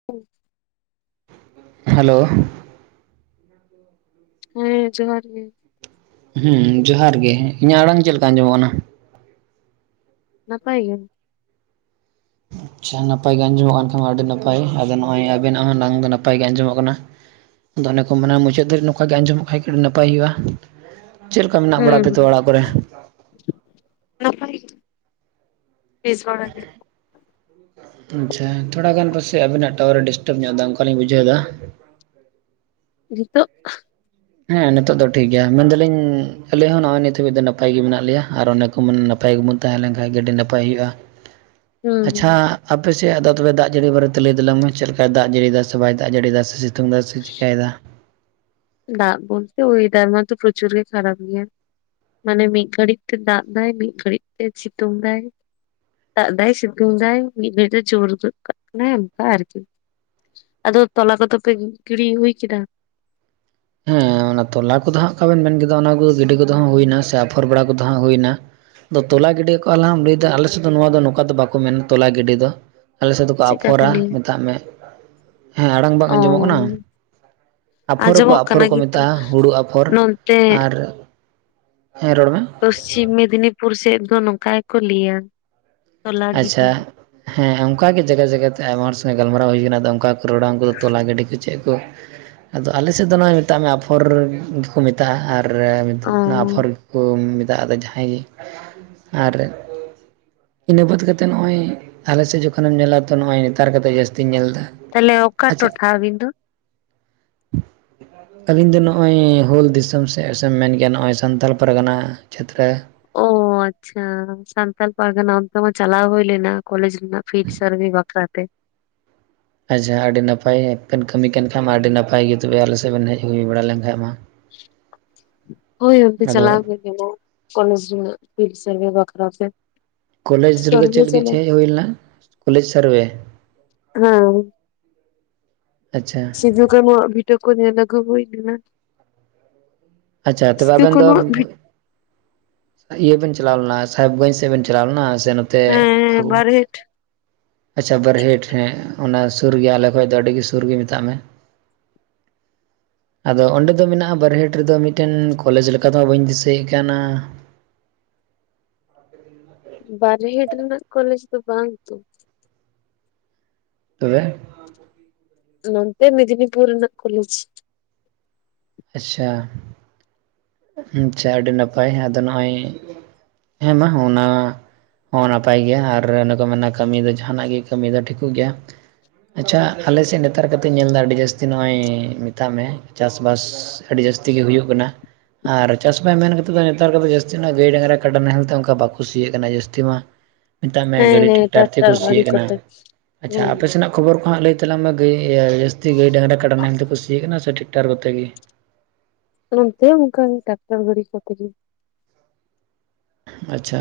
[inaudible] Hello ᱦᱮᱸ ᱡᱚᱦᱟᱨ ᱜᱮ ᱦᱮ ᱡᱚᱦᱟᱨ ᱜᱮ ᱤᱧᱟᱹᱜ ᱟᱲᱟᱝ ᱪᱮᱫ ᱞᱮᱠᱟ ᱟᱸᱡᱚᱢᱚᱜ ᱠᱟᱱᱟ ᱱᱟᱯᱟᱭ ᱜᱮ ᱟᱪᱪᱷᱟ ᱱᱟᱯᱟᱭ ᱜᱮ ᱟᱸᱡᱚᱢᱚᱜ ᱠᱟᱱ ᱠᱷᱟᱱ ᱢᱟ ᱟᱹᱰᱤ ᱱᱟᱯᱟᱭ ᱟᱫᱚ ᱱᱚᱜᱼᱚᱭ ᱟᱵᱮᱱᱟᱜ ᱦᱚ ᱱᱟᱝ ᱫᱚ ᱱᱟᱯᱟᱭ ᱜᱮ ᱟᱡᱚᱢᱚᱜ ᱠᱟᱱᱟ ᱫᱚ ᱚᱱᱮ ᱠᱚ ᱢᱮᱱᱟ ᱢᱩᱪᱟᱹᱫ ᱫᱷᱟᱹᱨᱤᱡ ᱱᱚᱝᱠᱟ ᱜᱮ ᱟᱸᱡᱚᱢᱚᱜ ᱠᱷᱟ ᱱᱟᱯᱟᱭ ᱦᱩᱭᱩᱜ ᱟ ᱪᱮᱫ ᱞᱮᱠᱟ ᱢᱮᱱᱟᱜ ᱵᱟᱲᱟ ᱦᱩᱸ ᱯᱮ ᱛᱚ ᱦᱩᱸ ᱚᱲᱟᱜ ᱠᱚᱨᱮ? ᱱᱟᱯᱟᱭ ᱜᱮ, ᱵᱮᱥ ᱵᱟᱲᱟ ᱜᱮ। ᱟᱪᱪᱷᱟ ᱛᱷᱚᱲᱟ ᱜᱟᱱ ᱯᱟᱥᱮ ᱟᱵᱤᱱᱟᱜ ᱴᱟᱣᱟᱨ ᱰᱤᱥᱴᱟᱵ ᱧᱚᱜ ᱮᱫᱟ ᱚᱱᱠᱟᱞᱤᱧ ᱵᱩᱡᱟᱹᱣ ᱮᱫᱟ। ᱱᱤᱛᱚᱜ? ᱦᱮᱸ ᱱᱤᱛᱚᱜ ᱫᱚ ᱴᱷᱤᱠ ᱜᱮᱭᱟ। ᱢᱮᱱᱫᱟᱞᱤᱧ ᱟᱞᱮ ᱦᱚᱸ ᱱᱚᱜᱼᱚᱭ ᱱᱤᱛ ᱦᱟᱹᱵᱤᱡ ᱫᱚ ᱱᱟᱯᱟᱭ ᱜᱮ ᱢᱮᱱᱟᱜ ᱞᱮᱭᱟ ᱟᱨ ᱚᱱᱮ ᱠᱚ ᱢᱮᱱ ᱱᱟᱯᱟᱭ ᱜᱮᱵᱚᱱ ᱛᱟᱦᱮᱸ ᱞᱮᱱ ᱠᱷᱟᱱ ᱜᱮ ᱟᱹᱰᱤ ᱱᱟᱯᱟᱭ ᱦᱩᱭᱩᱜᱼᱟ। [inaudible] ᱟᱪᱪᱷᱟ ᱦᱩᱸ ᱟᱯᱮ ᱥᱮᱫ ᱟᱫᱚ ᱛᱚᱵᱮ ᱫᱟᱜ ᱡᱟᱹᱲᱤ ᱵᱟᱨᱮᱛᱮ ᱞᱟᱹᱭ ᱛᱟᱞᱟᱝ ᱢᱮ, ᱪᱮᱫ ᱞᱮᱠᱟᱭ ᱫᱟᱜ ᱡᱟᱹᱲᱤᱭᱫᱟ ᱥᱮ ᱵᱟᱭ ᱫᱟᱜ ᱡᱟᱹᱲᱤᱭ ᱫᱟ ᱥᱮ ᱥᱤᱛᱩᱝ ᱫᱟᱭ ᱥᱮ ᱪᱮᱠᱟᱭ ᱫᱟ? ᱫᱟᱜ ᱵᱚᱞᱛᱮ ᱚᱭᱮᱫᱟᱨ ᱢᱟᱛᱚ ᱯᱨᱚᱪᱩᱨ ᱜᱮ ᱠᱷᱟᱨᱯ ᱜᱮᱭᱟ᱾ ᱢᱟᱱᱮ ᱢᱤᱫ ᱜᱷᱟᱹᱲᱤᱡ ᱛᱮ ᱫᱟᱜ ᱮᱟᱭ, ᱢᱤᱫ ᱜᱷᱟᱹᱲᱤᱡ ᱛᱮ ᱥᱤᱛᱩᱝ ᱫᱟᱭ। ᱫᱟᱜ ᱫᱟᱭ, ᱥᱤᱛᱩᱝ ᱫᱟᱭ ᱢᱤᱫ ᱜᱷᱟᱹᱲᱤ ᱛᱮ ᱡᱳᱨ ᱜᱚᱫ ᱠᱟᱜ ᱠᱟᱱᱟᱭ ᱚᱱᱠᱟ ᱟᱨᱠᱤ। ᱟᱫᱚ ᱛᱚᱞᱟ ᱠᱚᱫᱚ ᱯᱮ ᱜᱤᱲᱤ ᱦᱩᱭ ᱠᱮᱫᱟ? ᱦᱮᱸ ᱚᱱᱟ ᱛᱚᱞᱟ ᱠᱚᱫᱚ ᱦᱟᱸᱜ ᱚᱠᱟ ᱵᱮᱱ ᱢᱮᱱ ᱠᱮᱫᱟ ᱚᱱᱟ ᱠᱚ ᱜᱤᱰᱤ ᱠᱚᱫᱚ ᱦᱩᱭᱱᱟ ᱥᱮ ᱟᱯᱷᱚᱨ ᱵᱟᱲᱟ ᱠᱚᱫᱚ ᱦᱩᱭᱱᱟ᱾ ᱟᱫᱚ ᱛᱚᱞᱟ ᱜᱤᱰᱤ ᱠᱚ-ᱟ ᱞᱟᱦᱟᱢ ᱞᱟᱹᱭᱫᱟ, ᱟᱞᱮᱥᱮᱫ ᱫᱚ ᱱᱚᱣᱟ ᱫᱚ ᱱᱚᱝᱠᱟ ᱫᱚ ᱵᱟᱠᱚ ᱢᱮᱱᱟ ᱛᱚᱞᱟ ᱜᱤᱰᱤ ᱫᱚ। ᱟᱞᱮ ᱥᱮᱫ ᱫᱚᱠᱚ ᱪᱮᱫᱠᱟ ᱠᱚ ᱟᱯᱷᱚᱨᱟ ᱞᱟᱹᱭᱟ? ᱢᱮᱛᱟᱜ ᱢᱮ᱾ ᱦᱮᱸ ᱟᱲᱟᱝ ᱵᱟᱝ ᱚ ᱟᱸᱡᱚᱢᱚᱜ ᱠᱟᱱᱟ? ᱟᱯᱷᱚᱨ ᱟᱠᱚ ᱟᱸᱡᱚᱢᱚᱜ ᱟᱯᱷᱚᱨ ᱠᱟᱱᱟ ᱠᱚ ᱠᱤᱱᱛᱩ ᱢᱮᱛᱟᱜᱼᱟ ᱦᱩᱲᱩ ᱟᱯᱷᱚᱨ ᱱᱚᱱᱛᱮ ᱟᱨ ᱦᱮᱸ ᱨᱚᱲ ᱢᱮ। ᱯᱚᱥᱪᱤᱢ ᱢᱮᱫᱽᱱᱤᱯᱩᱨ ᱥᱮᱫ ᱫᱚ ᱱᱚᱝᱠᱟ ᱜᱮᱠᱚ ᱞᱟᱹᱭᱟ। ᱛᱚᱞᱟ ᱟᱪᱪᱷᱟ ᱜᱤᱰᱤ᱾ ᱦᱮᱸ ᱚᱱᱠᱟᱜᱮ ᱡᱟᱭᱜᱟ ᱡᱟᱭᱜᱟ ᱛᱮ ᱟᱭᱢᱟ ᱦᱚᱲ ᱥᱚᱸᱜᱮ ᱜᱟᱞᱢᱟᱨᱟᱣ ᱦᱩᱭ ᱟᱠᱟᱱᱟ ᱚᱱᱠᱟ ᱠᱚ ᱨᱚᱲᱟ᱾ ᱩᱱᱠᱩ ᱫᱚ ᱛᱚᱞᱟ ᱜᱟᱹᱰᱤ ᱠᱚ ᱪᱮᱫ ᱠᱚ᱾ ᱟᱫᱚ ᱟᱞᱮᱥᱮᱫ ᱫᱚ ᱱᱚᱜ-ᱚᱭ ᱢᱮᱛᱟᱜ ᱢᱮ ᱟᱯᱷᱚᱨ᱾ ᱠᱚ ᱢᱮᱛᱟᱜ-ᱟ ᱟᱨ ᱚ ᱚᱱᱟ ᱟᱯᱷᱚᱨ ᱜᱮᱠᱚ ᱢᱮᱛᱟᱜ-ᱟ ᱟᱫᱚ ᱡᱟᱦᱟᱸᱭ ᱜᱮ ᱟᱨ ᱤᱱᱟᱹ ᱵᱟᱫ ᱠᱟᱛᱮ ᱱᱚᱜ-ᱚᱭ ᱟᱞᱮᱥᱮᱫ ᱡᱚᱠᱷᱚᱱᱮᱢ ᱧᱮᱞᱟ ᱛᱚ ᱱᱚᱜ-ᱚᱭ ᱱᱮᱛᱟᱨ ᱠᱟᱛᱮ ᱡᱟᱹᱥᱛᱤᱧ ᱧᱮᱞ ᱮᱫᱟ᱾ ᱛᱟᱦᱚᱞᱮ ᱚᱠᱟ ᱟᱪᱪᱷᱟ ᱴᱚ-ᱴᱷᱟ ᱟᱵᱤᱱ ᱫᱚ? ᱟᱹᱞᱤᱧ ᱫᱚ ᱱᱚᱜ-ᱚᱭ ᱦᱩᱞ ᱫᱤᱥᱚᱢ ᱥᱮᱫ ᱫᱮᱢ ᱢᱮᱱ ᱠᱮᱭᱟ ᱱᱚᱜ-ᱚᱭ ᱥᱟᱱᱛᱟᱞ ᱯᱟᱨᱜᱟᱱᱟ ᱪᱷᱟᱛᱨᱟ। ᱚ ᱟᱪᱪᱷᱟ ᱥᱟᱱᱛᱟᱞ ᱯᱟᱨᱜᱟᱱᱟ ᱚᱱᱛᱮᱢᱟ ᱪᱟᱞᱟᱣ ᱦᱩᱭ ᱞᱮᱱᱟ ᱠᱚᱞᱮᱡᱽ ᱨᱮᱱᱟᱜ ᱯᱷᱤᱰ ᱥᱟᱨᱵᱷᱮ ᱵᱟᱠᱷᱨᱟᱛᱮ। ᱟᱡᱷᱟ ᱟᱹᱰᱤ ᱱᱟᱯᱟᱭ ᱵᱮᱱ ᱠᱟᱹᱢᱤ ᱠᱟᱱ ᱠᱷᱟᱡ ᱢᱟ ᱟᱹᱰᱤ ᱱᱟᱯᱟᱭ ᱜᱮ ᱛᱚᱵᱮ ᱟᱞᱮ ᱥᱮᱫ ᱵᱮᱱ ᱦᱮᱡ ᱦᱩᱭ ᱵᱟᱲᱟ ᱞᱮᱛᱟᱦᱮᱡ ᱢᱟ। [inaudible] ᱦᱳᱭ ᱚᱱᱛᱮ ᱟᱫᱚ ᱪᱟᱞᱟᱣ ᱦᱩᱭ ᱞᱮᱱᱟ ᱠᱚᱞᱮᱡ ᱨᱮᱱᱟᱜ ᱯᱷᱤᱰ ᱥᱟᱨᱵᱷᱮ ᱵᱟᱠᱷᱨᱟ ᱛᱮ। ᱠᱚᱞᱮᱡᱽ ᱨᱮᱫᱚ ᱥᱟᱨᱵᱷᱮ ᱪᱮᱫ ᱞᱟᱹᱜᱤᱫ ᱪᱟᱞᱟᱣ ᱪᱮᱡ ᱦᱩᱭ ᱞᱮᱱᱟ ᱠᱚᱞᱮᱡᱽ ᱥᱟᱨᱵᱷᱮ? ᱦᱮᱸ ᱟᱪᱪᱷᱟ ᱥᱤᱫᱷᱩ-ᱠᱟᱱᱦᱩᱣᱟ ᱵᱷᱤᱴᱟᱹ ᱠᱚ ᱧᱮᱞ ᱟᱹᱜᱩ ᱦᱩᱭ ᱠᱟᱱᱟ। ᱟᱪᱪᱷᱟ ᱛᱚᱵᱮ ᱟᱵᱮᱱ ᱫᱚᱢ ᱤᱭᱟᱹ ᱵᱮᱱ ᱪᱟᱞᱟᱣ ᱞᱮᱱᱟ ᱥᱟᱦᱮᱵᱽᱜᱚᱸᱧᱡᱽ ᱥᱮᱫ ᱵᱮᱱ ᱪᱟᱞᱟᱣ ᱞᱮᱱᱟ ᱥᱮ ᱱᱚᱛᱮ ᱦᱮᱸ ᱯᱷᱟᱹᱜᱩ? ᱵᱟᱨᱦᱮᱴ ᱟᱪᱪᱷᱟ ᱵᱟᱨᱦᱮᱴ᱾ ᱦᱮᱸ ᱚᱱᱟ ᱥᱩᱨ ᱜᱮᱭᱟ ᱟᱞᱮ ᱠᱷᱚᱱ ᱫᱚ ᱟᱹᱰᱤᱜ ᱥᱩᱨ ᱜᱮ ᱢᱮᱛᱟᱜ ᱢᱮ। [inaudible] ᱟᱫᱚ ᱚᱸᱰᱮ ᱫᱚ ᱢᱮᱱᱟᱜᱼᱟ ᱵᱟᱨᱦᱮᱴ ᱨᱮᱫᱚ ᱢᱤᱫ ᱴᱮᱱ ᱠᱚᱞᱮᱡᱽ ᱞᱮᱠᱟ ᱫᱚ ᱦᱟᱸᱜ ᱵᱟᱹᱧ ᱫᱤᱥᱟᱹᱭᱮᱫ ᱠᱟᱱᱟ। ᱵᱟᱨᱦᱤᱴ ᱨᱮᱱᱟᱜ ᱠᱚᱞᱮᱡᱽ ᱫᱚ ᱵᱟᱝ ᱛᱚ᱾ ᱛᱚᱵᱮ? ᱱᱚᱱᱛᱮ ᱢᱽᱤᱫᱱᱤᱯᱩᱨ ᱨᱮᱱᱟᱭ ᱠᱚᱞᱮᱡ। ᱟᱪᱪᱷᱟ᱾ ᱟᱪᱪᱷᱟ ᱟᱹᱰᱤ ᱱᱟᱯᱟᱭ ᱟᱫᱚ ᱱᱚᱜ-ᱚᱭ ᱦᱮᱸ ᱢᱟ ᱚᱱᱟ ᱦᱚᱸ ᱱᱟᱯᱟᱭ ᱜᱮᱭᱟ ᱟᱨ ᱱᱚᱠᱟ ᱢᱮ ᱱᱟ ᱠᱟᱹᱢᱤ ᱫᱚ ᱡᱟᱦᱟᱱᱟᱜ ᱜᱮ ᱠᱟᱹᱢᱤ ᱫᱚ ᱴᱷᱤᱠᱚᱜ ᱜᱮᱭᱟ। ᱟᱪᱪᱷᱟ ᱟᱞᱮᱥᱮᱫ ᱱᱮᱛᱟᱨ ᱠᱟᱛᱮᱧ ᱧᱮᱞ ᱮᱫᱟ ᱟᱹᱰᱤ ᱡᱟᱹᱥᱛᱤ ᱱᱚᱜ-ᱚᱭ ᱢᱮᱛᱟᱜ ᱢᱮ ᱪᱟᱥ ᱵᱟᱥ ᱟᱹᱰᱤ ᱡᱟᱹᱥᱛᱤ ᱜᱮ ᱦᱩᱭᱩᱜ ᱠᱟᱱᱟ। ᱟᱨ ᱪᱟᱥ ᱵᱟᱭ ᱢᱮᱱ ᱠᱟᱛᱮᱫ ᱫᱚ ᱱᱮᱛᱟᱨ ᱠᱚᱫᱚ ᱡᱟᱹᱥᱛᱤ ᱱᱥᱜ ᱜᱟᱹᱭ, ᱰᱟᱝᱨᱟ, ᱠᱟᱰᱟ ᱱᱟᱦᱮᱞ ᱛᱮ ᱚᱱᱠᱟ ᱵᱟᱠᱚ ᱥᱤᱭᱟᱜ ᱠᱟᱱᱟ ᱡᱟᱹᱥᱛᱤ ᱢᱟ᱾ [inaudible] ᱢᱮᱛᱟᱜ ᱢᱮ ᱦᱮᱸ ᱜᱟᱹᱰᱤ ᱦᱮᱸ ᱴᱮᱠᱴᱟᱨ ᱛᱮᱠᱚ ᱴᱟᱠᱴᱟᱨ ᱜᱟᱹᱰᱤ ᱥᱤᱭᱟᱜ ᱠᱟᱱᱟ᱾ ᱠᱚᱛᱮ ᱟᱪᱪᱷᱟ ᱦᱮᱸ ᱟᱯᱮ ᱥᱮᱱᱟᱜ ᱠᱷᱚᱵᱚᱨ ᱠᱚ ᱦᱟᱸᱜ ᱞᱟᱹᱭ ᱛᱟᱞᱟᱝ ᱢᱮᱟᱹᱭ ᱤᱭᱟᱹ ᱡᱟᱹᱥᱛᱤ ᱜᱟᱹᱭ ᱰᱟᱝᱨᱟ ᱠᱟᱰᱟ ᱱᱟᱦᱮᱞ ᱛᱮᱠᱩ ᱥᱤᱭᱟᱜ ᱠᱟᱱᱟ ᱥᱮ ᱴᱮᱠᱴᱟᱨ ᱠᱚᱛᱮ ᱜᱮ? ᱱᱚᱱᱛᱮ ᱚᱱᱠᱟ ᱜᱮ ᱴᱟᱠᱴᱟᱨ ᱜᱟᱹᱲᱤ ᱠᱚᱛᱮ ᱜᱮ᱾ ᱟᱪᱪᱷᱟ᱾